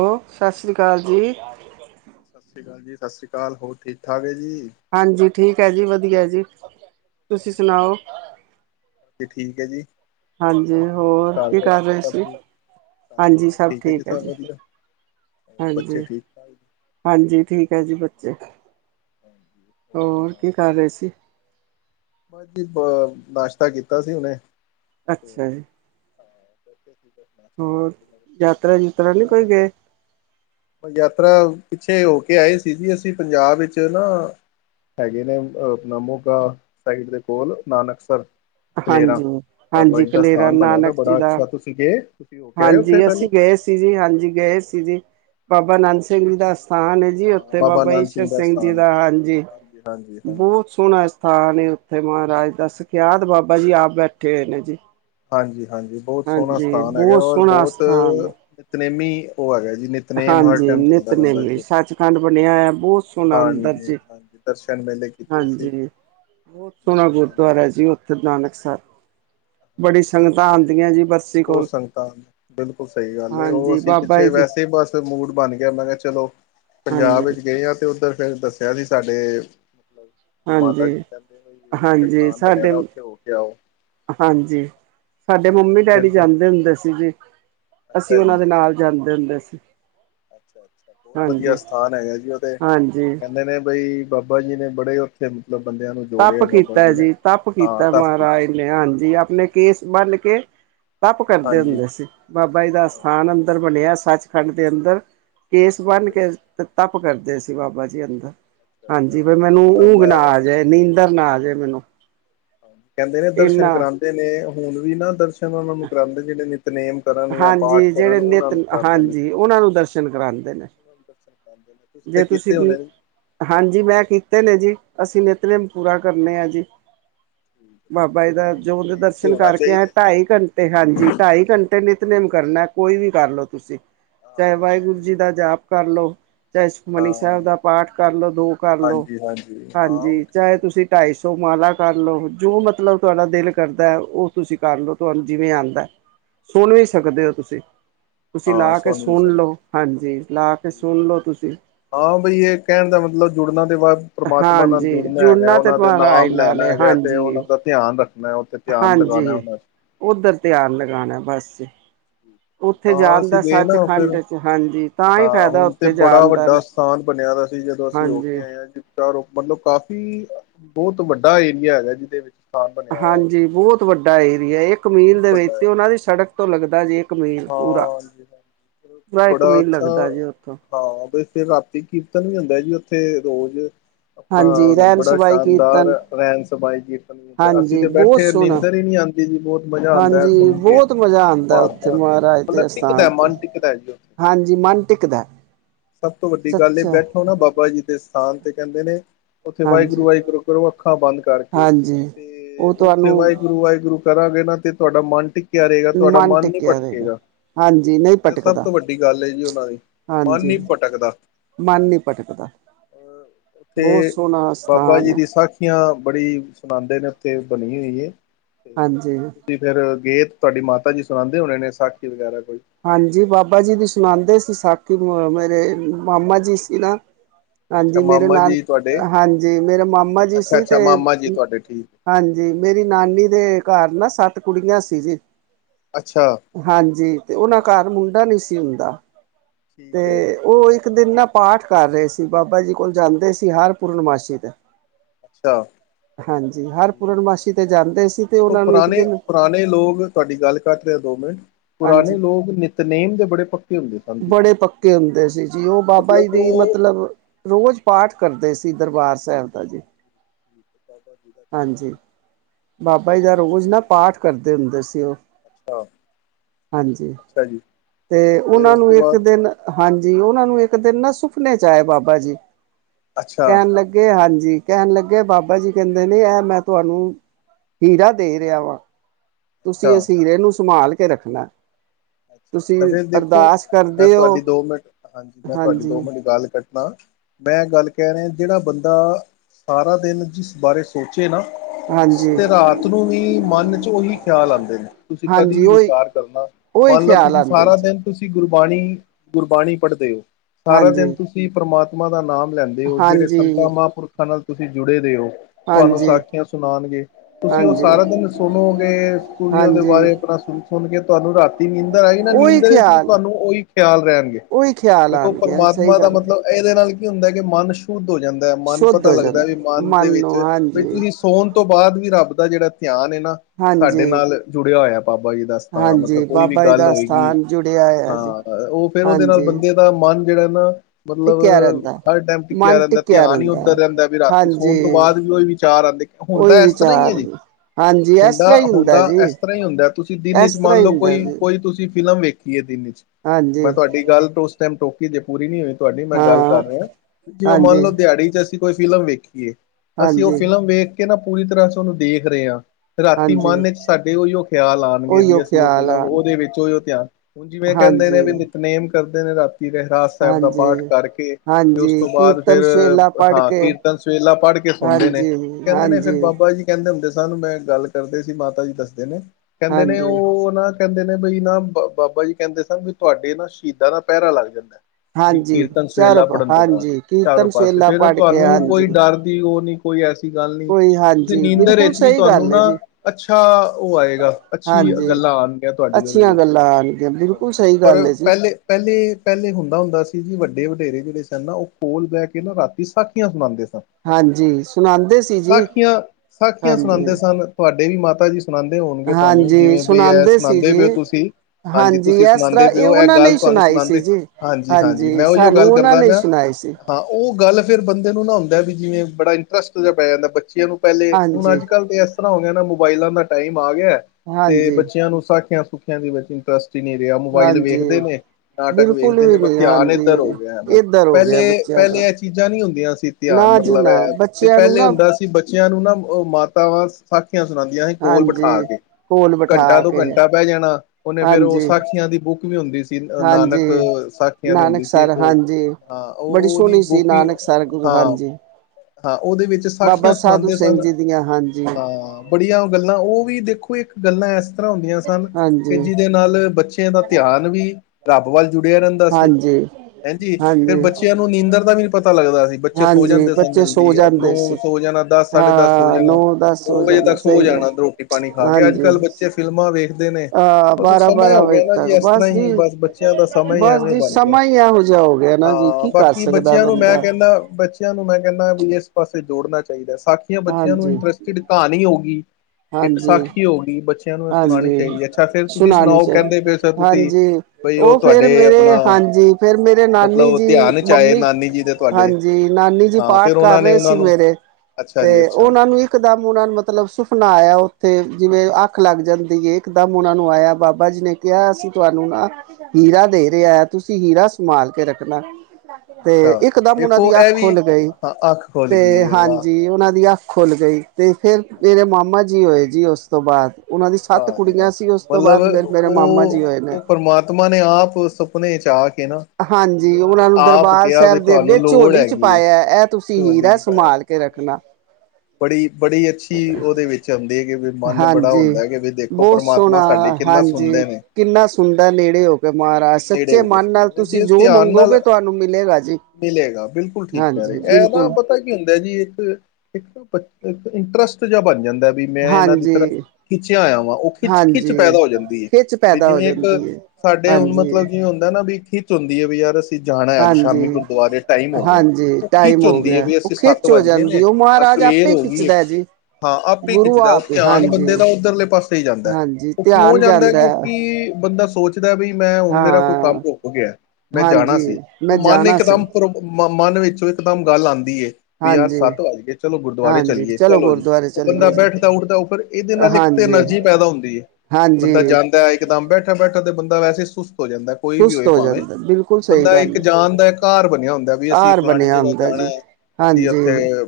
Hello, ਸਤਿ ਸ਼੍ਰੀ ਅਕਾਲ ਜੀ। ਸਤਿ ਸ੍ਰੀ ਅਕਾਲ ਜੀ, ਸਤਿ ਸ੍ਰੀ ਅਕਾਲ, ਹੋਰ ਠੀਕ- ਠਾਕ ਹੈ ਜੀ? ਹਾਂਜੀ, ਠੀਕ ਹੈ ਜੀ, ਵਧੀਆ ਜੀ ਤੁਸੀਂ ਸੁਣਾਓ ਬਾਕੀ ਠੀਕ ਹੈ ਜੀ ਹਾਂਜੀ, ਹੋਰ ਘਰ ਕੀ ਪਰ ਕਰ ਰਹੇ ਸਭ ਸੀ? ਠੀਕ ਘਰ ਹਾਂਜੀ, ਪਰਿਵਾਰ ਸਭ ਠੀਕ ਹੈ ਸਭ ਜੀ ਵਧੀਆ ਹਾਂਜੀ ਬੱਚੇ ਠੀਕ? ਹਾਂਜੀ, ਠੀਕ ਹੈ ਜੀ ਬੱਚੇ, ਹਾਂਜੀ ਹੋਰ ਕੀ ਸੁਣਾਓ ਕਰ ਬਸ ਰਹੇ ਸੀ? ਬਸ ਜੀ ਬ, ਨਾਸ਼ਤਾ ਕੀਤਾ ਸੀ ਹੁਣੇ। ਤੇ ਅੱਛਾ ਜੀ [unintelligible] ਹੋਰ, ਮੈਂ ਕਿਹਾ ਚਲੋ ਯਾਤਰਾ- ਤੁਹਾਡਾ ਯੂਤਰਾ ਫੋਨ ਨਹੀਂ ਕੋਈ ਆਇਆ ਗਏ? ਯਾਤਰਾ, ਪਿੱਛੇ ਹੋ ਕੇ ਆਏ ਸੀ ਜੀ, ਅਸੀਂ ਪੰਜਾਬ ਵਿੱਚ ਨਾ ਹੈਗੇ ਨੇ, ਅ ਆਪਣਾ ਮੋਗਾ, ਸਾਈਡ ਦੇ ਕੋਲ ਨਾਨਕਸਰ ਕਲੇਰਾਂ, ਹਾਂਜੀ ਬਾਬਾ ਹਾਂਜੀ ਜੀ ਦਾ ਕਲੇਰਾ ਸਥਾਨ ਬਣਿਆ ਪਿਆ ਨਾਨਕ ਜੀ ਬੜਾ ਦਾ ਅੱਛਾ, ਤੁਸੀਂ ਗਏ, ਤੁਸੀਂ ਹੋ ਕੇ ਆਏ, ਹਾਂਜੀ ਉੱਥੇ ਅਸੀਂ ਪਹਿਲੇ ਗਏ ਸੀ ਜੀ, ਹਾਂਜੀ ਗਏ ਸੀ ਜੀ, ਬਾਬਾ ਨੰਦ ਸਿੰਘ ਜੀ ਦਾ, ਸਥਾਨ ਹੈ। ਜੀ, ਹਾਂ, ਉੱਥੇ ਬਾਬਾ ਨੰਦ ਈਸ਼ਰ ਸਿੰਘ ਜੀ ਸਥਾਨ ਹੈ। ਦਾ, ਹਾਂਜੀ ਹਾਂਜੀ, ਹਾਂਜੀ। ਬਹੁਤ ਸੋਹਣਾ ਸਥਾਨ ਉੱਥੇ, ਮਹਾਰਾਜ ਜੀ ਦਾ, ਸੁਖਿਆਦ ਬਾਬਾ ਜੀ ਆਪ ਬੈਠੇ ਹੋਏ ਨੇ ਜੀ ਹਾਂਜੀ -ਹਾਂਜੀ, ਬਹੁਤ ਸੋਹਣਾ ਹਾਂਜੀ ਸਥਾਨ ਹੈਗਾ, ਬਹੁਤ ਔਰ ਸੋਹਣਾ ਬਹੁਤ ਸਥਾਨ ਹੈ। ਨਿਤਨੇਮ, ਉਹ ਹੈਗਾ ਜੀ ਨਿਤਨੇਮ ਹਰ ਹਾਂਜੀ, ਟਾਈਮ ਚੱਲਦਾ ਨਿੱਤ ਰਹਿੰਦਾ ਜੀ ਨੇਮੀ, ਉੱਥੇ। ਸੱਚਖੰਡ ਬਣਿਆ ਹੈ ਬਹੁਤ ਸੋਹਣਾ ਅੰਦਰ ਹਾਂਜੀ ਜੀ। -ਹਾਂਜੀ, ਦਰਸ਼ਨ ਮੇਲੇ ਕੀਤੇ ਅਸੀਂ ਹਾਂਜੀ, ਬਹੁਤ ਸੋਹਣਾ ਆਨੰਦ ਗੁਰਦੁਆਰਾ ਆਇਆ। ਹੈ ਜੀ, ਉੱਥੇ ਨਾਨਕਸਰ ਬੜੀ ਹਾਂਜੀ, ਉਹ ਸੰਗਤਾਂ ਤੇ ਆਉਂਦੀਆਂ ਜੀ ਬਰਸੀ ਬਹੁਤ ਕੋਲ ਸੰਗਤਾਂ ਨੇ, ਬਿਲਕੁਲ ਸਹੀ ਗੱਲ ਏ ਉਹ ਹਾਂਜੀ ਅਸੀਂ, ਬਾਬਾ ਪਿੱਛੇ ਜੀ ਦੇ ਵੈਸੇ ਬਸ ਮੂਡ ਬਣ ਗਿਆ, ਮੈਂ ਕਿਹਾ ਚਲੋ, ਪੰਜਾਬ ਹਾਂਜੀ। ਵਿੱਚ ਗਏ ਹਾਂ ਤੇ, ਉੱਧਰ ਫੇਰ ਦੱਸਿਆ ਸੀ, ਸਾਡੇ ਮਤਲਬ ਮਾਤਾ ਹਾਂਜੀ ਜੀ ਕਹਿੰਦੇ, ਉੱਥੇ ਹਾਂਜੀ ਸਥਾਨ ਬਣਿਆ, ਸਾਡੇ ਤਾਂ ਉੱਥੇ ਹੋ ਕੇ ਆਉ ਹਾਂਜੀ ਸਾਡੇ, ਮੰਮੀ ਅਸੀਂ -ਡੈਡੀ ਕਰਕੇ ਜਾਂਦੇ ਹੁੰਦੇ ਸੀ ਜੀ, ਅਸੀਂ ਅੱਛਾ ਜੀ ਉਹਨਾਂ ਦੇ ਨਾਲ ਜਾਂਦੇ, ਹੁੰਦੇ ਸੀ ਅੱਛਾ-ਅੱਛਾ, ਬਹੁਤ ਵਧੀਆ ਹਾਂਜੀ ਸਥਾਨ ਹੈਗਾ ਜੀ, ਉਹਦੇ ਹਾਂਜੀ ਕਹਿੰਦੇ ਨੇ ਬਈ ਬਾਬਾ ਜੀ ਨੇ, ਬੜੇ ਉੱਥੇ ਮਤਲਬ ਬੰਦਿਆਂ ਨੂੰ ਤੱਪ ਜੋੜਿਆ ਬਾਬਾ ਕੀਤਾ ਨੇ ਜੀ, ਤੱਪ ਹਾਂ ਕੀਤਾ ਤਪ ਮਹਾਰਾਜ ਕੀਤਾ ਨੇ ਹਾਂਜੀ, ਆਪਣੇ ਕੇਸ ਬੰਨ ਕੇ, ਤੱਪ ਕਰਦੇ ਹਾਂਜੀ ਹੁੰਦੇ ਸੀ। ਬਾਬਾ ਜੀ ਦਾ, ਹਾਂ, ਅਸਥਾਨ ਅੰਦਰ ਬਣਿਆ, ਸੱਚਖੰਡ ਦੇ ਅੰਦਰ, ਕੇਸ ਬੰਨ੍ਹ ਅੱਛਾ ਜੀ ਕੇ ਤੱਪ ਕਰਦੇ ਸੀ, ਬਾਬਾ ਜੀ ਅੰਦਰ, ਅੱਛਾ ਅੱਛਾ ਹਾਂਜੀ ਵੀ, ਮੈਨੂੰ ਹਾਂ ਪਰ ਉੱਘ ਮੈਂ ਨਾ ਆ ਜਾਏ ਨੀਂਦਰ, ਨਾ ਆ ਜਾਵੇ ਮੈਨੂੰ ਕਹਿੰਦੇ ਨੇ, ਦਰਸ਼ਨ ਇਨਾ ਕਰਾਉਂਦੇ ਨੇ, ਹੁਣ ਵੀ ਨਾ ਦਰਸ਼ਨ ਉਹਨਾਂ ਨੂੰ ਕਰਾਉਂਦੇ, ਜਿਹੜੇ ਨਿਤਨੇਮ ਕਰਨ ਯਾ, ਪਾਠ ਹਾਂਜੀ ਕਰਨ, ਜਿਹੜੇ ਉਹਨਾਂ ਨਿਤ ਨੂੰ ਕਰਦੇ ਨੇ ਹਾਂਜੀ ਉਹਨਾਂ ਨੂੰ, ਦਰਸ਼ਨ ਕਰਾਉਂਦੇ ਨੇ ਹੁਣ ਦਰਸ਼ਨ ਕਦ ਦੇਨੇ। ਜੇ ਤੁਸੀਂ, ਹਾਂਜੀ ਮੈਂ ਕੀਤੇ ਨੇ ਜੀ, ਅਸੀਂ ਨਿਤਨੇਮ ਅੱਛਾ, ਪੂਰਾ ਕਰਨੇ ਹਾਂ ਜੀ। ਠੀਕ ਹੈ ਠੀਕ ਬਾਬਾ ਹੈ ਜੀ ਨਹੀਂ ਦਾ, ਨਹੀਂ ਜਦੋ ਦੇ ਨਿਤਨੇਮ ਤੇ ਦਰਸ਼ਨ ਹੋਣਾ ਕਰਕੇ ਆਏ ਹਾਂ, ਚਾਹੀਦਾ ਢਾਈ ਘੰਟੇ ਤੇ, ਹਾਂਜੀ ਢਾਈ ਘੰਟੇ ਨਿਤਨੇਮ ਕਰਨਾ, ਕੋਈ ਵੀ ਕਰ ਲਉ ਤੁਸੀਂ ਚਾਹੇ, ਹਾਂ ਵਾਹਿਗੁਰੂ ਜੀ ਉਹੀਓ, ਦਾ ਜਾਪ ਕਰ ਲਉ। ਚਾਹੇ ਸੁਖਮਨੀ ਸਾਹਿਬ ਹਾਂ ਦਾ ਪਾਠ ਕਰਲੋ, ਦੋ ਕਰਲੋ, ਹਾਂਜੀ ਹਾਂਜੀ ਹਾਂ ਉਹ ਹਾਂਜੀ, ਠੀਕ ਚਾਹੇ ਹੈ ਨਾ ਤੁਸੀਂ ਢਾਈ-ਸੋ ਮਾਲਾ ਕਰ ਲਉ, ਜੋ ਮਤਲਬ ਤੁਹਾਡਾ ਦਿਲ ਠੀਕ ਹੈ ਕਰਦਾ ਉਹ ਤੁਸੀਂ ਕਰਲੋ, ਤੁਹਾਨੂੰ ਜਿਵੇਂ ਆਂਦਾ ਸੁਨ ਵੀ ਸਕਦੇ ਅੱਛਾ ਹੋ ਤੁਸੀਂ, ਤੁਸੀਂ ਹਾਂ ਲਾਕੇ ਸੋਨੀ ਸੁਣ ਸਰ ਲਓ। ਹਾਂਜੀ, ਲਾਕੇ ਠੀਕ ਹੈ। ਸੁਣਲੋ ਤੁਸ ਹਾਂ ਬਈ ਇਹ ਕਹਿਣ ਦਾ ਮਤਲਬ ਜੁੜਨਾ ਦੇ ਬਸ, ਪਰਮਾਤਮਾ ਨਾਲ ਹਾਂਜੀ ਜੁੜਨਾ ਹੈਗਾ, ਤੇ ਉਹਨਾਂ ਦੇ ਨਾਮ ਮਹਾਰਾਜ ਨਾਲ ਲੈਣਾ ਹੈ ਹੈਗਾ ਤੇ, ਉਹਨਾਂ ਹਾਂਜੀ ਦਾ ਧਿਆਨ ਰੱਖਣਾ। ਧਿਆਨ ਲਗਾਉਣਾ ਹਾਂਜੀ। ਉਹਨਾਂ ਉਧਰ ਠੀਕ ਹੈ ਧਿਆਨ ਲਗਾਣਾ ਬਸ, ਜ ਹਾਂ, ਅਸੀਂ ਗਏ ਨਾ ਫਿਰ, ਚ ਹਾਂਜੀ ਤਾਂ ਹੀ ਹਾਂ, ਫਾਇਦਾ ਹੁਣ ਤੇ ਉੱਥੇ ਬੜਾ ਜਾਣ ਦਾ ਵੱਡਾ ਸਥਾਨ ਬਣਿਆਦਾ ਸੀ, ਜਦੋਂ ਅਸੀਂ ਹਾਂਜੀ ਹੋਕੇ ਆਏ ਹਾਂ ਇੱਥੇ। ਉੱਪਰ, ਕਾਫ਼ੀ ਬਹੁਤ ਵੱਡਾ ਏਰੀਆ ਹੈਗਾ ਜਿਹਦੇ ਵਿੱਚ ਸਥਾਨ ਬਣਿਆ ਹੋਇਆ ਹਾਂਜੀ, ਬਹੁਤ ਵੱਡਾ ਏਰੀਆ ਬਹੁਤ ਇੱਕ-ਮੀਲ ਦੇ ਵੱਡਾ ਹੈ ਵਿੱਚ, ਉਹਨਾਂ ਦੀ ਸ਼ੜਕ ਤੋਂ ਲੱਗਦਾ ਜੇ ਕੇ ਮੀਲ ਪੂਰਾ, ਹਾਂਜੀ ਹਾਂਜੀ ਪੂਰਾ ਬੜਾ ਇੱਕ-ਮੀਲ ਅੱਛਾ ਲੱਗਦਾ ਜੇ ਉੱਥੋਂ। ਹਾਂ, ਤੇ ਫਿਰ ਰਾਤੀ ਕੀਰਤਨ ਵੀ ਹੁੰਦਾ ਜੀ ਉੱਥੇ ਰੋਜ਼। ਅਪਣਾ ਹਾਂਜੀ ਰਹਿਣ ਬੜਾ ਸਬਾਈ ਸ਼ਾਨਦਾਰ ਕੀਰਤਨ ਰੈਣ ਸਬਾਈ ਕੀਰਤਨ ਹੁੰਦਾ, ਅਸੀਂ ਹਾਂਜੀ ਤੇ ਬਹੁਤ ਬੈਠੇ ਸੋਹਣਾ ਨੀੰਦਰ ਹੀ ਨੀ ਆਉਂਦੇ ਹਾਂਜੀ, ਬਹੁਤ ਮਜ਼ਾ ਆਂਦਾ ਉੱਥੇ ਪਰਮਾਤਮਾ ਮਹਾਰਾਜ ਦੇ ਮਤਲਬ ਟਿਕਦਾ ਅਸਥਾਨ ਤੇ, ਮਨ ਟਿਕਦਾ ਜੀ ਉੱਥੇ ਹਾਂਜੀ ਮਨ ਟਿਕਦਾ। ਸਭ ਤੋਂ ਵੱਡੀ ਗੱਲ ਏ, ਸੱਚਾ ਬੈਠੋ ਨਾ ਬਾਬਾ ਜੀ ਦੇ ਸਥਾਨ ਤੇ ਕਹਿੰਦੇ ਨੇ ਉੱਥੇ ਹਾਂਜੀ ਵਾਹਿਗੁਰੂ-ਵਾਹਿਗੁਰੂ ਕਰੋ ਅੱਖਾਂ ਬੰਦ ਕਰਕੇ, ਹਾਂਜੀ ਤੇ ਉਹ ਉੱਥੇ ਤੁਹਾਨੂੰ ਵਾਹਿਗੁਰੂ-ਵਾਹਿਗੁਰੂ ਕਰਾਂਗੇ ਨਾ ਤੇ ਤੁਹਾਡਾ ਮਨ ਟਿੱਕਿਆ ਰਹੇਗਾ, ਤੁਹਾਡਾ ਮਨ ਨਹੀ ਟਿਕਿਆ ਰਹੇਗਾ ਭਟਕੇਗਾ। ਹਾਂਜੀ ਨਹੀਂ ਇਹ ਸਭ ਭਟਕਦਾ ਤੋਂ ਵੱਡੀ ਗੱਲ ਐ ਜੀ ਉਹਨਾਂ ਦੀ, ਮਾਨਲੀ ਹਾਂਜੀ ਭਟਕਦਾ ਮਨ ਨਹੀਂ ਭਟਕਦਾ ਬਹੁਤ ਅ--ਤੇ ਸੋਹਣਾ ਬਾਬਾ ਸਥਾਨ ਜੀ ਹੈ ਦੀ ਸਾ ਖੀਆਂ, ਬੜੀ ਸੁਣਾਂਦੇ ਨੇ ਉੱਥੇ, ਬਣੀ ਹੋਈਏ। ਹਾਂਜੀ। ਤੁਸੀਂ ਫੇਰ ਗਏ, ਤੁਹਾਡੀ ਮਾਤਾ ਜੀ ਸੁਣਾਉਂਦੇ ਹੋਣੇ ਨੇ ਸਾਖੀ ਵਗੈਰਾ ਕੋਈ? ਹਾਂਜੀ, ਬਾਬਾ ਜੀ ਦੀ ਸੁਣਾਉਂਦੇ ਸੀ ਸਾਖੀ, ਮੇਰੇ ਮਾਮਾ ਜੀ ਸੀ ਨਾ ਅੱਛਾ ਹਾਂਜੀ, ਮੇਰੇ ਮਾਮਾ ਨਾਲ, ਜੀ ਤੁਹਾਡੇ ਹਾਂਜੀ। ਮੇਰੇ ਮਾਮਾਜੀ ਅੱਛਾ ਸੀ, ਅੱਛਾ ਤੇ ਮਾਮਾ ਜੀ ਤੁਹਾਡੇ ਠੀਕ ਹੈ, ਹਾਂਜੀ, ਮੇਰੀ ਨਾਨੀ ਦੇ ਘਰ ਨਾ ਸੱਤ ਕੁੜੀਆਂ ਸੀ ਜੇ ਅੱਛਾ ਹਾਂਜੀ, ਤੇ ਠੀਕ ਉਹਨਾਂ ਹੈ ਘਰ ਮੁੰਡਾ ਨੀ ਸੀ ਹੁੰਦਾ ਠੀਕ ਹੈ ਤੇ, ਉਹ ਇੱਕ ਇੱਕ ਦਿਨ ਨਾਂ ਪਾਠ ਕਰ ਰਹੇ ਸੀ, ਬਾਬਾ ਜੀ ਕੋਲ ਜਾਂਦੇ ਸੀ ਹਰ ਪੂਰਨਮਾਸ਼ੀ ਤੇ। ਅੱਛਾ ਹਾਂਜੀ, ਹਰ ਠੀਕ ਹੈ ਪੂਰਨਮਾਸ਼ੀ ਤੇ ਜਾਂਦੇ ਸੀ, ਤੇ ਦੇਖੋ ਉਹਨਾਂ ਨੂੰ ਇੱਕ ਪੁਰਾਣੇ ਦਿਨ ਪੁਰਾਣੇ ਲੋਕ ਤੁਹਾਡੀ ਗੱਲ ਕਢ ਰਹੇ ਆ ਦੋ ਮਿੰਟ, ਹਾਂਜੀ ਪੁਰਾਣੇ ਲੋਕ ਨਿਤਨੇਮ ਦੇ ਬੜੇ ਪੱ ਬੜੇ ਪੱਕੇ ਹੁੰਦੇ ਸੀ ਜੀ, ਉਹ ਬਾਬਾ ਮਤਲਬ ਜੀ ਦੀ ਉਹ ਮਤਲਬ ਰੋਜ਼ ਪਾਠ ਕਰਦੇ ਸੀ, ਦਰਬਾਰ ਸਾਹਿਬ ਠੀਕ ਦਾ ਜੇ। ਹੈ, ਠੀਕ ਹੈ, ਠੀਕ ਬਾਬਾ ਜੀ ਦਾ [inaudible] ਬਾਬਾ ਜੀ ਅੱਛਾ ਦਾ ਰੋਜ਼ ਫੇਰ ਨਾ ਪਾਠ ਕਰਦੇ ਹੁੰਦੇ ਸੀ ਉਹ, ਅੱਛਾ ਹਾਂਜੀ। ਅੱਛਾ ਜੀ। ਤੇ, ਫੇਰ ਉਹਨਾਂ ਉਸ ਨੂੰ ਤੋਂ ਇੱਕ ਬਾਅਦ ਦਿਨ ਹਾਂਜੀ, ਉਹਨਾਂ ਨੂੰ ਇੱਕ ਦਿਨ ਨਾ ਸੁਪਨੇ ਵਿਚ ਆਏ ਬਾਬਾ ਜੀ। ਅੱਛਾ ਕਹਿਣ ਲੱ ਹਾਂਜੀ, ਕਹਿਣ ਲੱਗੇ ਬਾਬਾ ਜੀ ਕਹਿੰਦੇ ਨੇ, ਐ, ਮੈਂ ਤੁਹਾਨੂੰ ਹੀਰਾ ਦੇ ਰਿਹਾ ਵਾਂ। ਤੁਸੀਂ ਅੱਛਾ ਇਸ ਹੀਰੇ ਨੂੰ ਸੰਭਾਲਕੇ ਰੱਖਣਾ। ਤੁਸੀਂ ਤਦੇ ਦੇਖੋ, ਅਰਦਾਸ ਮੈਂ ਕਰਦੇ ਹੋ ਤੁਹਾਡੀ ਦੋ-ਮਿੰਟ, ਹਾਂਜੀ, ਮੈਂ ਤੁਹਾਡੀ ਦੋ ਮਿੰਟ ਗਲ ਕੱ ਮੈਂ ਗੱਲ ਕਹਿ ਰਿਹਾਂ, ਜਿਹੜਾ ਬੰਦਾ ਸਾਰਾ ਦਿਨ ਇਸ ਬਾਰੇ ਸੋਚੇ ਨਾ ਹਾਂਜੀ ਉਸਦੇ ਰਾਤ ਨੂੰ ਵੀ ਮਨ'ਚ ਉਹੀ ਖਿਆਲ ਆਂਦੇ ਨੇ, ਤੁਸੀਂ ਕਦੇ ਹਾਂਜੀ ਵੀ ਉਹੀ ਵਿਚਾਰ ਕਰਨਾ ਉਹੀ ਮੰਨ ਲਓ ਖਿਆਲ ਤੁਸੀਂ ਆਉਂਦੇ ਸਾਰਾ ਜੀ ਦਿਨ ਤੁਸੀਂ ਗੁਰਬਾਣੀ, ਗੁਰਬਾਣੀ ਪੜ੍ਹਦੇ ਓ, ਸਾਰਾ ਦਿਨ ਹਾਂਜੀ ਤੁਸੀਂ ਪਰਮਾਤਮਾ ਦਾ ਨਾਮ ਲੈਂਦੇ ਉਹ ਜਿਹੜੇ ਸੰਤਾਂ, ਹਾਂਜੀ, ਮਹਾਂਪੁਰਖਾਂ ਨਾਲ ਤੁਸੀਂ ਜੁੜੇਦੇ ਹੋ, ਤੁਹਾਨੂੰ ਹਾਂਜੀ, ਸਾਖੀਆਂ ਸੁਣਾਉਣਗੇ ਤੁਸੀਂ ਉਹ ਹਾਂਜੀ, ਸਾਰਾ ਦਿਨ ਸੁਣੋਗੇ, ਤੁਸੀਂ ਉਹਦੇ ਹਾਂਜੀ ਬਾਰੇ ਆਪਣਾ ਸੁਣ-ਸੁਣਕੇ ਤੁਹਾਨੂੰ ਰਾਤੀ ਨੀਂਦਰ ਆਈ ਨਾ, ਉਹੀ ਨੀਂਦਰ'ਚ ਵੀ ਖਿਆਲ ਤੁਹਾਨੂੰ ਉਹੀ ਖਿਆਲ ਰਹਿਣਗੇ, ਉਹੀ ਖਿਆਲ ਦੇਖੋ ਆਣ ਗਿਆ ਸਹੀ ਪਰਮਾਤਮਾ ਦਾ ਗੱਲ ਹੈ ਮਤਲਬ ਇਹਦੇ ਨਾਲ ਕੀ ਹੁੰਦਾ ਕਿ ਮਨ ਸ਼ੁੱਧ ਹੋ ਜਾਂਦਾ ਹੈ ਮਨ ਸ਼ੁੱਧ ਪਤਾ ਹੋ ਲੱਗਦਾ ਵੀ ਜਾਂਦਾ ਮਨ ਦੇ ਨੂੰ ਵਿੱਚ ਵੀ ਹਾਂਜੀ, ਤੁਸੀਂ ਸੋਣ ਤੋਂ ਬਾਅਦ ਵੀ ਰੱਬ ਦਾ ਜਿਹੜਾ ਧਿਆਨ ਹੈ ਨਾ ਸਾਡੇ ਹਾਂਜੀ, ਨਾਲ ਜੁੜਿਆ ਹੋਇਆ ਬਾਬਾ ਜੀ ਦਾ। ਹਾਂਜੀ। ਬਾਬਾ ਜੀ ਦਾ ਅਥਾਨ ਜੁੜਿਆ ਹਾਂ ਹੋਇਆ ਉਹ ਫੇਰ ਉਹਦੇ ਨਾਲ ਹਾਂਜੀ। ਬੰਦੇ ਦਾ ਮਨ ਜਿਹੜਾ ਨਾ ਮਤਲਬ ਟਿਕਿਆ ਰਹਿੰਦਾ ਹਰ ਟਾਈਮ ਟਿਕਿਆ ਰਹਿੰਦਾ ਧਿਆਨ ਹੀ ਉੱਧਰ ਰਹਿੰਦਾ ਵੀ ਰਾਤੀ ਸੋਣ ਹਾਂਜੀ ਤੋਂ ਬਾਅਦ ਵੀ ਉਹੀ ਵਿਚਾਰ ਆਉਂਦੇ। ਉਹੀ ਹੁੰਦਾ ਇਸ ਤਰ੍ਹਾਂ ਹੀ ਵਿਚਾਰ ਏ। ਹਾਂਜੀ ਇਸ ਹੁੰਦਾ ਤਰ੍ਹਾਂ ਹੀ ਹੁੰਦਾ ਜੀ ਇਸ ਤਰ੍ਹਾਂ ਹੀ ਹੁੰਦਾ ਤੁਸੀਂ ਦਿਨ ਚ ਇਸ ਤਰ੍ਹਾਂ ਮੰਨ ਹੀ ਲਓ ਹੁੰਦਾ ਕੋਈ ਜੀ ਕੋਈ। ਤੇ ਤੁਸੀ ਫਿਲਮ ਵੇਖੀ ਹੇ ਇਦੀ। ਹਾਂਜੀ ਮੈਂ ਤੁਹਾਡੀ ਗੱਲ ਉਸ ਟਾਈਮ ਟੋਕ ਜੇ ਪੂਰੀ ਨੀ ਹੋਈ ਤੁਹਾਡੀ। ਮੈਂ ਗੱਲ ਹਾਂ ਕਰ ਰਿਹਾ ਜਿਵੇਂ ਮੰਨ ਹਾਂਜੀ, ਲਓ ਦਿਹਾੜੀ ਤੇ ਅਸੀਂ ਕੋਈ ਫਿਲਮ ਵੇਖੀਏ। ਅਸੀਂ ਉਹ ਹਾਂਜੀ, ਫ਼ਿਲਮ ਵੇਖ ਕੇ ਨਾ ਪੂਰੀ ਤਰ੍ਹਾਂ ਅਸੀਂ ਉਹਨੂੰ ਦੇਖ ਰਹੇ ਹਾਂ। ਰਾਤੀ ਹਾਂਜੀ ਮਨ ਵਿੱਚ ਸਾਡੇ ਉਹੀਓ ਖਿਆਲ ਆਉਣਗੇ ਨੋ ਉਹੀਓ ਵੀ ਅਸੀਂ ਉਹ ਖਿਆਲ ਮਤਲਬ ਆਣਗੇ ਉਹਦੇ ਵਿੱਚੋ ਹੀ ਉਹ ਧਿਆਨ ਹੁਣ ਜਿਵੇਂ ਕਹਿੰਦੇ ਨੇ ਵੀ ਹਾਂਜੀ, ਨਿਤਨੇਮ ਕਰਦੇ ਨੇ ਰਾਤੀ ਕਿ ਰਹਿਰਾਜ ਸਾਹਿਬ ਦਾ ਪਾਠ ਹਾਂਜੀ। ਕਰਕੇ ਤੇ ਉਸ ਹਾਂਜੀ, ਤੋਂ ਬਾਅਦ ਕੀਰਤਨ ਫਿਰ ਸਵੇਲਾ ਪੜ੍ਹ ਹਾਂ ਕੇ ਕੀਰਤਨ ਤੇ ਸਵੇਲਾ ਪੜ੍ਹ ਕੇ ਸੌਦੇ ਨੇ ਹਾਂਜੀ, ਕਹਿੰਦੇ ਨੇ ਫਿਰ ਹਾਂਜੀ। ਬਾਬਾ ਜੀ ਕਹਿੰਦੇ ਹੁੰਦੇ ਸਾਨੂੰ ਮੈਂ ਗੱਲ ਕਰਦੇ ਸੀ ਮਾਤਾ ਜੀ ਦੱਸਦੇ ਨੇ ਕਹਿੰਦੇ ਨੇ ਹਾਂਜੀ, ਉਹ ਨਾਂ ਕਹਿੰਦੇ ਨੇ ਬਈ ਨਾ, ਬਾਬਾ ਜੀ ਕਹਿੰਦੇ ਸਨ ਵੀ ਤੁਹਾਡੇ ਨਾ ਸ਼ਹੀਦਾਂ ਦਾ ਪਹਿਰਾ ਲੱਗ ਜਾਂਦੈ। ਦੀ ਹਾਂਜੀ ਕੀਰਤਨ ਚਾਰੋ ਸਹੋਲਾ ਪੜ੍ਹਨ ਤੋਂ ਬਾਅਦ ਹਾਂਜੀ ਚਾਰੋਂ ਕੀਰਤਨ ਪਾਸੇ ਸਵੇਲਾ ਫਿਰ ਪੜ੍ਹ ਕੇ ਤੁਹਾਨੂੰ ਹਾਂਜੀ। ਕੋਈ ਡਰ ਨੀ ਉਹ ਨਹੀਂ। ਕੋਈ ਐਸੀ ਗੱਲ ਨਹੀਂ। ਕੋਈ ਤੁਸੀਂ ਹਾਂਜੀ ਨੀਂਦਰ ਬਿਲਕੁਲ ਵਿੱਚ ਵੀ ਸਹੀ ਤੁਹਾਨੂੰ ਗੱਲ ਹੈ ਨਾ ਜੀ। ਅੱਛਾ ਉਹ ਆਏਗਾ ਅੱਛੀ ਹਾਂਜੀ, ਗੱਲਾਂ ਆਉਣ ਗੀਆ। ਤੁਹਾਡੀ ਉਹਦੇ ਅੱਛੀਆਂ ਵਿੱਚ ਗੱਲਾਂ ਆਣਗੀਆਂ ਹ ਬਿਲਕੁਲ ਸਹੀ ਪਰ ਗੱਲ ਹੈ ਜੀ। ਪਹਿਲੇ ਪਹਿਲੇ ਪਹਿਲੇ ਹੁੰਦਾ ਹੁੰਦਾ ਸੀ ਕੀ ਵੱਡੇ ਵਡੇਰੇ ਜਿਹੜੇ ਸਨ ਨਾ ਉਹ ਕੋਲ ਬਹਿ ਕੇ ਨਾ ਰਾਤੀ ਸਾਖੀਆਂ ਸੁਣਾਉਂਦੇ ਸਨ। ਹਾਂਜੀ, ਸੁਣਾਦੇ ਸੀ ਜੀ ਸਾਖੀਆਂ ਸਾਖੀਆਂ ਸੁਣਾਉਂਦੇ ਹਾਂਜੀ। ਸਨ। ਤੁਹਾਡੇ ਵੀ ਮਾਤਾ ਜੀ ਸੁਣਾਉਂਦੇ ਹੋਣਗੇ ਪਾਵੇਂ ਤੁਹਾਨੂੰ ਹਾਂਜੀ, ਜਿਵੇਂ ਵੀ ਇਹ ਸੁਣਾਦੇ ਸੀ ਸੁਣਾਉਂਦੇ ਜੀ। ਪਏ ਹੋ ਤੁਸੀਂ। ਹਾਂਜੀ ਤੁਸੀਂ ਇਸ ਸੁਣਾਉਂਦੇ ਤਰ੍ਹਾਂ ਪਏ ਹੋ। ਇਹ ਉਹਨਾਂ ਨੇ ਗੱਲ ਹੀ ਤੁਹਾਨੂੰ ਸੁਣਾਈ ਸੀ ਸੁਣਾਉਦੇ ਜੀ। ਹਾਂਜੀ। ਹਾਂਜੀ। ਮੈਂ ਉਹੀਓ ਗੱਲ ਸਾਨੂੰ ਉਹਨਾਂ ਕਰਦਾ ਨੇ ਪਿਆ ਸੁਣਾਈ ਸੀ ਹਾਂ ਉਹ ਗੱਲ ਫਿਰ ਬੰਦੇ ਨੂੰ ਨਾ ਹੁੰਦਾ ਵੀ ਜਿਵੇਂ ਬੜਾ ਇੰਟਰਸਟ ਜਿਹਾ ਪੈ ਜਾਂਦਾ ਬੱਚਿਆਂ ਨੂੰ ਪਹਿਲੇ, ਹੁਣ ਹਾਂਜੀ। ਅੱਜ ਕੱਲ ਤੇ ਇਸ ਤਰ੍ਹਾਂ ਹੋ ਗਿਆ ਨਾ ਮੋਬਾਇਲਾਂ ਦਾ ਟਾਈਮ ਆ ਗਿਆ ਤੇ ਹਾਂਜੀ ਬੱਚਿਆਂ ਨੂੰ ਸਾਖੀਆਂ ਸੁੱਖੀਆਂ ਦੇ ਵਿੱਚ ਇੰਟਰਸਟ ਨਹੀ ਰਿਹਾ ਮੋਬਾਈਲ ਹਾਂਜੀ ਵੇਖਦੇ ਨੇ ਨਾਟਕ ਬਿਲਕੁਲ ਵੇਖਦੇ ਨੇ ਵੀ ਬਸ ਨਹੀਂ ਧਿਆਨ ਇੱਧਰ ਹੋ ਹਾਂਜੀ ਗਿਆ ਏਧਰ ਹੋ ਗਿਆ ਪਹਿਲੇ। ਬੱਚਿਆਂ ਪਹਿਲੇ ਦਾ ਇਹ ਚੀਜ਼ਾਂ ਨੀ ਹੁੰਦੀਆਂ ਸੀ ਧਿਆਨ ਨਾ ਜੀ ਮਤਲਬ ਨਾ ਇਹ ਤੇ ਬੱਚਿਆਂ ਨੂੰ ਪਹਿਲੇ ਨਾ ਹੁੰਦਾ ਸੀ। ਕੀ ਬੱਚਿਆਂ ਨੂੰ ਨਾ ਉਹ ਮਾਤਾਵਾਂ ਸਾਖੀਆਂ ਸੁਣਾਉਂਦੀਆਂ ਸੀ ਕੋਲ ਬਿਠਾ ਹਾਂਜੀ ਕੇ ਕੋਲ ਬਿਠਾ ਘੰਟਾ ਦੋ ਕੇ ਘੰਟਾ। ਬਹਿ ਜਾਣਾ ਉਹਨੇ ਫੇਿਰ ਉਹ ਹਾਂਜੀ ਸਾਖੀਆਂ ਦੀ ਬੁੱਕ ਵੀ ਹੁੰਦੀ ਸੀ ਨਾਨਕ ਹਾਂਜੀ ਸਾਖੀ। ਦੇ ਹੁੰਦੇ ਸੀ ਨਾਨਕਸਰ ਉਹ ਹਾਂਜੀ ਹਾਂ ਉਹ ਬੜੀ ਉਹਦੀ ਸੋਹਣੀ ਸੀ ਬੁੱਕ ਨਾਨਕਸਰ ਗੁਰੂ ਹਾਂ। ਹਾਂਜੀ ਹਾਂ ਉਹਦੇ ਵਿੱਚ ਬਾਬਾ ਸਾਖੀਆਂ ਸਾਧੂ ਸੁਣਾਉਂਦੇ ਸਿੰਘ ਸਨ ਜੀ ਦੀਆਂ ਹਾਂਜੀ ਹਾਂ। ਬੜੀਆਂ ਗੱਲਾਂ ਉਹ ਵੀ ਦੇਖੋ ਇੱਕ ਗੱਲਾਂ ਇਸ ਤਰ੍ਹਾਂ ਹੁੰਦੀਆਂ ਸਨ ਹਾਂਜੀ ਕਿ ਜਿਹਦੇ ਨਾਲ ਬ ਬੱਚਿਆਂ ਦਾ ਧਿਆਨ ਵੀ ਰੱਬ ਵੱਲ ਜੁੜਿਆ ਰਹਿੰਦਾ ਸੀ। ਹਾਂਜੀ ਹਂਜੀ, ਫੇਰ ਹਾਂਜੀ ਬੱਚਿਆਂ ਨੂੰ ਨੀਂਦਰ ਦਾ ਵੀ ਨਹੀ ਪਤਾ ਲੱਗਦਾ ਸੀ। ਬੱਚੇ ਸੋ ਹਾਂਜੀ ਜਾਂਦੇ ਸਨ ਬੱਚੇ ਸੋ ਜਲਦੀ ਨੌ ਜਾਂਦੇ ਸੀ ਸੋ ਜਾਣਾ ਦਸ ਸਾਢੇ ਦਸ ਹੋ ਹਾਂ ਜਾਣਾ ਦਸ ਹੋ ਨੌ ਵਜੇ ਜਾਣਾ ਤੱਕ ਹੋ ਸਹੀ ਗੱਲ ਜਾਣਾ ਰੋਟੀ ਪਾਣੀ ਖਾ ਕੇ ਅੱਜ ਕੱਲ ਹਾਂਜੀ ਬੱਚੇ ਫਿਲਮਾਂ ਵੇਖਦੇ ਨੇ ਅ ਬਸ ਉਹ ਬਾਰਾਂ ਸਮੇਾਂ ਬਾਰਾਂ ਹੋ ਵਜੇ ਗਿਆ ਨਾ ਜੀ, ਤੱਕ ਇਸ ਤਰ੍ਹਾਂ ਹੀ ਜੀ ਬਸ ਬੱਚਿਆਂ ਦਾ ਸਮਾਂ ਹੀ ਐਵੇਂ ਜੀ ਬਸ ਸਮਾਂ ਹੀ ਇਹੋ ਜਿਹਾ ਹੋ ਗਿਆ ਨਾ ਜੀ ਹਾਂ ਕੀ ਕਰ ਬਾਕੀ ਸਕਦਾ ਬੱਚਿਆਂ ਨੂੰ ਮੈਂ ਬੰਦਾ ਕਹਿੰਦਾ ਬਚ ਬੱਚਿਆਂ ਨੂੰ ਮੈਂ ਕਹਿੰਦਾ ਵੀ ਇਸ ਪਾਸੇ ਜੋੜਨਾ ਚਾਹੀਦਾ ਸਾਖੀਆਂ ਬੱਚਿਆਂ ਨੂੰ ਹਾਂਜੀ ਇੰਟਰਸਟਿਡ ਕਹਾਣੀ ਹੋਗੀ। ਇਕ ਹਾਂਜੀ ਸ਼ਾਖੀ ਹੋ ਗਈ ਬੱਚਿਆਂ ਨੂੰ ਮ ਸੁਣਾਉਣੀ ਹਾਂਜੀ ਚਾਹੀਦੀ ਅੱਛਾ ਫੇਰ ਤੁਸੀਂ ਸੁਣਾਣੀ ਸੁਣਾਓ ਚਾਹੀ ਕਹਿੰਦੇ ਪਏ ਸਰ ਤੁਸੀਂ ਹਾਂਜੀ। ਬਈ ਉਹ ਫੇਿਰ ਤੁਹਾਡੇ ਮੇਰੇ ਆਪਣਾ ਹਾਂਜੀ, ਫੇਰ ਮੇਰੇ ਮਤਲਬ ਨਾਨੀ ਉਹ ਜੀ ਧਿਆਨ ਚ ਆਏ ਮੰਮੀ। ਨਾਨੀ ਜੀ ਦੇ ਤੁਹਾਡੇ ਹਾਂਜੀ, ਨਾਨੀ ਜੀ ਹਾਂ ਪਾਠ ਫਿਰ ਉਹਨਾਂ ਕਰ ਨੇ ਰਹੇ ਉਹਨਾਂ ਸੀ ਨੂੰ ਮੇਰੇ ਅੱਛਾ ਤੇ ਜੀ ਅੱਛਾ ਉਹਨਾਂ ਨੂੰ ਇੱਕ ਉਂਹਾਨੂੰ ਨਾ ਮਤਲਬ ਸੀ। ਸੁਪਣਾ ਆਇਆ ਉੱਥੇ ਜਿਵੇਂ ਅੱਖ ਲੱਗ ਜਾਂਦੀ ਏ ਇਕ ਦਮ, ਉਹਨਾਂ ਨੂੰ ਆਇਆ ਬਾਬਾ ਜੀ ਨੇ ਕਿਹਾ ਅਸੀਂ ਤੁਹਾਨੂੰ ਨਾ ਹੀਰਾ ਦੇ ਰਿਹਾ ਹੈ। ਤੁਸੀਂ ਹੀਰਾ ਸੰਭਾਲ ਕੇ ਰੱਖਣਾ। ਤੇ ਅੱਛਾ ਇਕ ਦਮ ਉਹਨਾਂ ਦੇਖੋ ਦੀ ਅੱਖ ਇਹ ਵੀ ਖੁੱਲ ਗਈ ਹਾਂ ਅੱਖ ਖੁੱਲ ਤੇ ਗਈ ਆ ਵਾਹ ਹਾਂਜੀ ਉਹਨਾਂ ਦੀ ਅੱਖ ਖੁੱਲ੍ਹ ਗਈ ਅਤੇ ਫਿਰ ਮੇਰੇ ਮਾਮਾ ਜੀ ਹੋਏ ਜੀ ਉਸ ਤੋਂ ਬਾਅਦ। ਉਹਨਾਂ ਦੀ ਸੱਤ ਵਾਹ ਜੀ ਕੁੜੀਆਂ ਵਾਹ ਸੀ ਉਸ ਤੋਂ ਬਾਅਦ ਮੇਰੇ ਮਾਮਾ ਜੀ ਹੋਏ ਨੇ। ਤੁਮਾ ਨੇ ਆਪ ਸੁਪਨੇ ਚ ਆ ਕੇ ਨਾ ਵੀ ਹਾਂਜੀ, ਉਹਨਾਂ ਨੇ ਨੂੰ ਆਪ ਦਰਬਾਰ ਕਿਹਾ ਵੀ ਸਾਹਿਬ ਦੇ ਤੁਹਾਨੂੰ ਅੱਗੇ ਲੋੜ ਝੋਲੀ ਚ ਹੈਗੀ ਹੈ ਪਾਇਆ, ਇਹ ਤੁਸੀਂ ਝੋਲੀ ਹੀਰਾ ਚ ਪਾਇਆ ਸੰਭਾਲ ਕੇ ਰੱਖਣਾ। ਬੜੀ- ਬੜੀ ਅੱਛੀ ਉਹਦੇ ਵਿੱਚ ਆਂਦੀ ਐ, ਕਿ ਮਨ ਬੜਾ ਹੁੰ ਬਹੁ ਸੋਹਣਾ ਹਾਂਜੀ, ਸੁਣਦੇ ਨੇ ਕਿੰਨਾ ਸੁਣਦਾ ਨੇੜੇ ਹੋ ਕੇ ਮਹਾਰਾਜ, ਨੇੜੇ ਸੱਚੇ ਹੋ ਕੇ ਮਨ ਨਾਲ ਸੁਣਦੇ ਨੇ ਤੁਸੀਂ ਜਿਸ ਜੋ ਧਿਆਨ ਨਾਲ ਮੰਗੋਗੇ, ਤੁਹਾਨੂੰ ਮਿਲੇਗਾ ਜੀ। ਮਿਲੇਗਾ, ਬਿਲਕੁਲ ਠੀਕ ਕਹਿ ਰਹੇ, ਹਾਂਜੀ ਇਹ ਨਾ ਬਿਲਕੁਲ ਬਟ ਪਤਾ ਕੀ ਹੁੰਦਾ ਜੀ, ਇੱਕ ਇੱਕ ਇੰਟਰਸਟ ਜਿਹਾ ਬਣ ਜਾਂਦਾ ਵੀ, ਮੈਂ ਇਹਨਾਂ ਦੀ ਤਰਫ ਹਾਂਜੀ ਖਿੱਚਿਆ ਹੋਇਆ ਵਾ, ਉਹ ਖਿੱਚ-ਖਿੱਚ ਹਾਂਜੀ, ਪੈਦਾ ਹੋ ਜਾਂਦੀ ਐ, ਖਿੱਚ ਵੀ ਪੈਦਾ ਹੋ ਜਿਵੇਂ ਇੱਕ ਜਾਂਦੀ ਏ। ਸਾਡੇ ਹੁਣ ਹਾਂਜੀ, ਮਤਲਬ ਕੀ ਹੁੰਦਾ ਨਾ ਵੀ ਖਿੱਚ ਹੁੰਦੀ ਐ ਵੀ ਯਾਰ, ਅਸੀਂ ਜਾਣਾ ਅੱਜ ਸ਼ਾਮੀ ਹਾਂਜੀ। ਗੁਰਦਆਰੇ ਟਾਈਮ ਹੋ ਗਿਆ, ਹਾਂਜੀ, ਉਹ ਖਿੱਚ ਟਾਈਮ ਹੋ ਹੁੰਦੀ ਐ, ਗਿਆ। ਵੀ ਉਹ ਅਸੀਂ ਸੱਤ ਖਿੱਚ ਹੋ ਵਜ ਗਏ ਨੇ। ਜਾਂਦੀ, ਉਹ ਅਹ ਮਹਾਰਾਜ ਸਵੇਰ ਆਪੇ ਹੋ ਗਈ ਏ, ਖਿੱਚਦਾ ਜੀ। ਆਪੇ ਗੁਰੂ ਖਿੱਚਦਾ ਉਹ ਆਪ ਧਿਆਨ ਹਾਂਜੀ, ਬੰਦੇ ਦਾ। ਉੱਧਰਲੇ ਪਾਸੇ ਹੀ ਜਾਂਦਾ, ਹਾਂਜੀ ਉਹ ਕਿਉਂ ਧਿਆਨ ਜਾਂਦਾ, ਕਿਉਂਕਿ ਬੰਦਾ ਸੋਚ ਵੀ ਮੈਂ ਹੁਣ ਮੇਰਾ ਕੋਈ ਕੰਮ ਹਾਂ। ਰੁਕ ਗਿਆ, ਮੈਂ ਜਾਣਾ ਹਾਂਜੀ, ਸੀ, ਮੈਂ ਉਹ ਮਨ ਜਾਣਾ ਸੀ। ਇੱਕਦਮ ਉਪਰੋਂ ਮ ਮਨ ਵਿੱਚੋਂ ਇਕਦਮ ਗੱਲ ਆਂਦੀ ਏ। ਯਾਰ ਹਾਂਜੀ, ਸੱਤ ਵੱਜ ਗਏ, ਚਲੋ ਗੁਰਦੁਆਰੇ ਹਾਂਜੀ ਚਲੀਏ ਚਲੋ ਜੀ, ਗੁਰਦੁਆਰੇ ਉਹ ਬੰਦਾ ਚਲੀਏ ਜੀ। ਬੈਠਦਾ ਉੱਠਦਾ, ਉਹ ਫਿਰ ਇਹਦੇ ਨਾਲ ਇੱਕ ਤੇ ਹਾਂਜੀ, ਐਨਰਜੀ ਪੈਦਾ ਹੁੰਦੀ ਏ, ਬੰਦਾ ਹਾਂਜੀ ਜਾਂਦਾ ਇਕਦਮ ਬੈਠਾ- ਬੈਠਾ ਤੇ ਬੰਦਾ ਵੈਸੇ ਸੁਸਤ ਹੋ ਜਾਂਦਾ ਕੋਈ ਵੀ ਸੁਸਤ ਹੋਏ ਹੋ ਭਾਵੇਂ, ਜਾਂਦਾ ਬਿਲਕੁਲ ਸਹੀ ਬੰਦਾ ਗੱਲ ਇੱਕ ਏ। ਜਾਣ ਦਾ ਅਕਾਰ ਬਣਿਆ ਹੁੰਦਾ, ਵੀ ਅਸੀਂ ਆਰ ਫਲਾਣੀ ਬਣਿਆ ਜਗ੍ਹਾ ਹੁੰਦਾ ਜੀ, ਜਾਣਾ। ਅਸੀਂ ਹਾਂਜੀ, ਉੱਥੇ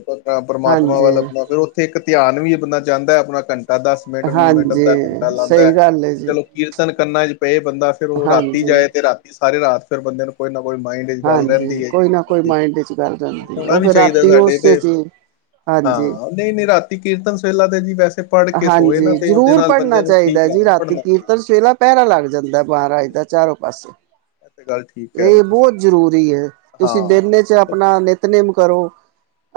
ਪਰਮਾਤਮਾ ਵੱਲ ਹਾਂਜੀ। ਆਪਣਾ, ਫਿਰ ਉ ਇੱਕ ਧਿਆਨ ਵੀ ਬੰਦਾ ਜਾਂਦਾ, ਆਪਣਾ ਘੰਟਾ, ਦਸ ਮਿੰਟ, ਵੀਹ ਮਿੰਟ, ਹਾਂਜੀ ਅੱਧਾ ਘੰਟਾ ਲਾਂਦਾ ਸਹੀ ਗੱਲ ਹੈ ਤੇ ਜੀ ਚਲੋ। ਕੀਰਤਨ ਕੰਨਾਂ ਚ ਪਏ, ਬੰਦਾ ਫੇਰ ਉਹ ਰਾਤੀ ਹਾਂਜੀ ਜਾਏ, ਤੇ ਰਾਤੀ ਸਾਰੀ ਰਾਤ ਫੇਰ ਬੰਦੇ ਨੂੰ ਕੋਈ ਨਾ ਕੋਈ ਮਾਇੰਡ ਚ ਗੱਲ ਹਾਂਜੀ, ਰਹਿੰਦੀ ਹੈ ਕੋਈ ਨਾ ਕੀਰਤਨ ਕੋਈ ਦੀ ਮਾਇੰਡ ਚ ਗੱਲ ਤੇ ਜਾਂਦੀ, ਹੋਣਾ ਉਹ ਵੀ ਫੇਰ ਚਾਹੀਦਾ ਰਾਤੀ ਸਾਡੇ ਉਸੇ ਤੇ ਚ ਹੀ ਹਾਂਜੀ। ਹਾਂ ਨਹੀਂ- ਨਹੀਂ, ਰਾਤੀ ਕੀਰਤਨ ਸਵੇਲਾ ਤੇ ਨੀ, ਵੈਸੇ ਪੜ ਹਾਂਜੀ, ਜ਼ਰੂਰ ਪੜ੍ਹਨਾ ਚਾਹੀਦਾ ਜੀ, ਰਹਿਣਾ ਰਾਤੀ ਪੜ੍ਹਨਾ ਚਾਹੀਦਾ। ਕੀਰਤਨ ਸੋਹਲਾ। ਪਹਿਰਾ ਲੱਗ ਜਾਂਦਾ ਸਹੀ ਮਹਾਰਾਜ ਗੱਲ ਦਾ, ਚਾਰੋਂ ਪਾਸੋਂ। ਇਹ ਤੇ ਗਲਤ ਇਹ ਬਹੁਤ ਜ਼ਰੂਰੀ ਏ, ਤੁਸੀਂ ਹਾਂ ਦਿਨ ਚ ਚਲੋ ਆਪਣਾ ਨਿਤਨੇਮ ਕਰੋ।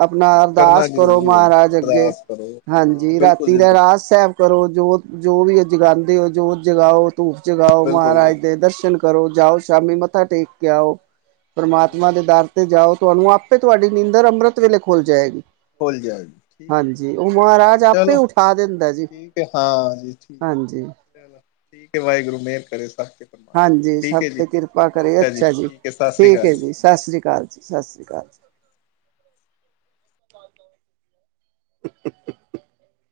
ਆਪਨਾ ਹਾਂ ਕਰਨਾ ਅਰਦਾਸ ਕਰੋ ਜ਼ਰੂਰੀ ਹੈ ਮਹਾਰਾਜ ਅੱਗੇ, ਅਰਦਾਸ ਕਰੋ ਹਾਂ ਹਾਂਜੀ ਬਿਲਕੁਲ ਰਾਤੀ ਜੀ ਬਿਲਕੁਲ ਰਹਿਰਾਸ ਸਹਬ ਕਰੋ, ਜੋਤ ਜੋ ਵੀ ਜਗਾਂਦੇ ਹੋ ਜੋਤ ਜਗਾਓ, ਹਾਂ ਧੂਫ ਜਗਾਓ, ਬਿਲਕੁਲ ਜੀ, ਮਹਾਰਾਜ ਦੇ ਦਰਸ਼ਨ ਕਰੋ ਜਾਓ, ਸ਼ਾਮੀ ਮੱਥਾ ਟੇਕ ਕੇ ਆਓ, ਨਹੀਂ ਨਹੀਂ ਪਰਮਾਤਮਾ ਦੇ ਠੀਕ ਹੈ ਦਰ ਜੀ ਤੇ ਜਾਓ, ਤੁਹਾਨੂੰ ਆਪ ਆਪੇ ਤੁਹਾਡੀ ਨੀਂਦਰ ਅੰਮ੍ਰਿਤ ਵੇਲੇ ਖੁੱਲ ਜਾਏਗੀ। ਖੁੱਲ ਜਾਏਗੀ ਠੀਕ ਹੈ ਜੀ ਹਾਂਜੀ, ਉਹ ਮਹਾਰਾਜ ਆਪੇ ਚਲੋ ਉਠਾ ਦਿੰਦਾ ਜੀ, ਠੀਕ ਹੈ ਹਾਂ ਜੀ ਠੀਕ ਹੈ ਹਾਂਜੀ। ਚਲੋ ਠੀਕ ਏ, ਵਾਹਿਗੁਰੂ ਮੇਹਰ ਕਰੇ ਸਬ ਤੇ। ਪਰਮਾਤਮਾ ਹਾਂਜੀ, ਠੀਕ ਸਭ ਹੈ ਜੀ ਤੇ ਕਿਰਪਾ ਕਰੇ, ਅੱਛਾ ਜੀ ਹੈ ਸਤਿ ਸ਼੍ਰੀ ਠੀਕ ਏ ਅਕਾਲ ਜੀ, ਸਸ਼ ਰੀ ਕਾਲ ਜੀ, ਸਸ ਰੀ ਕਾਲ। [inaudible] [unintelligible]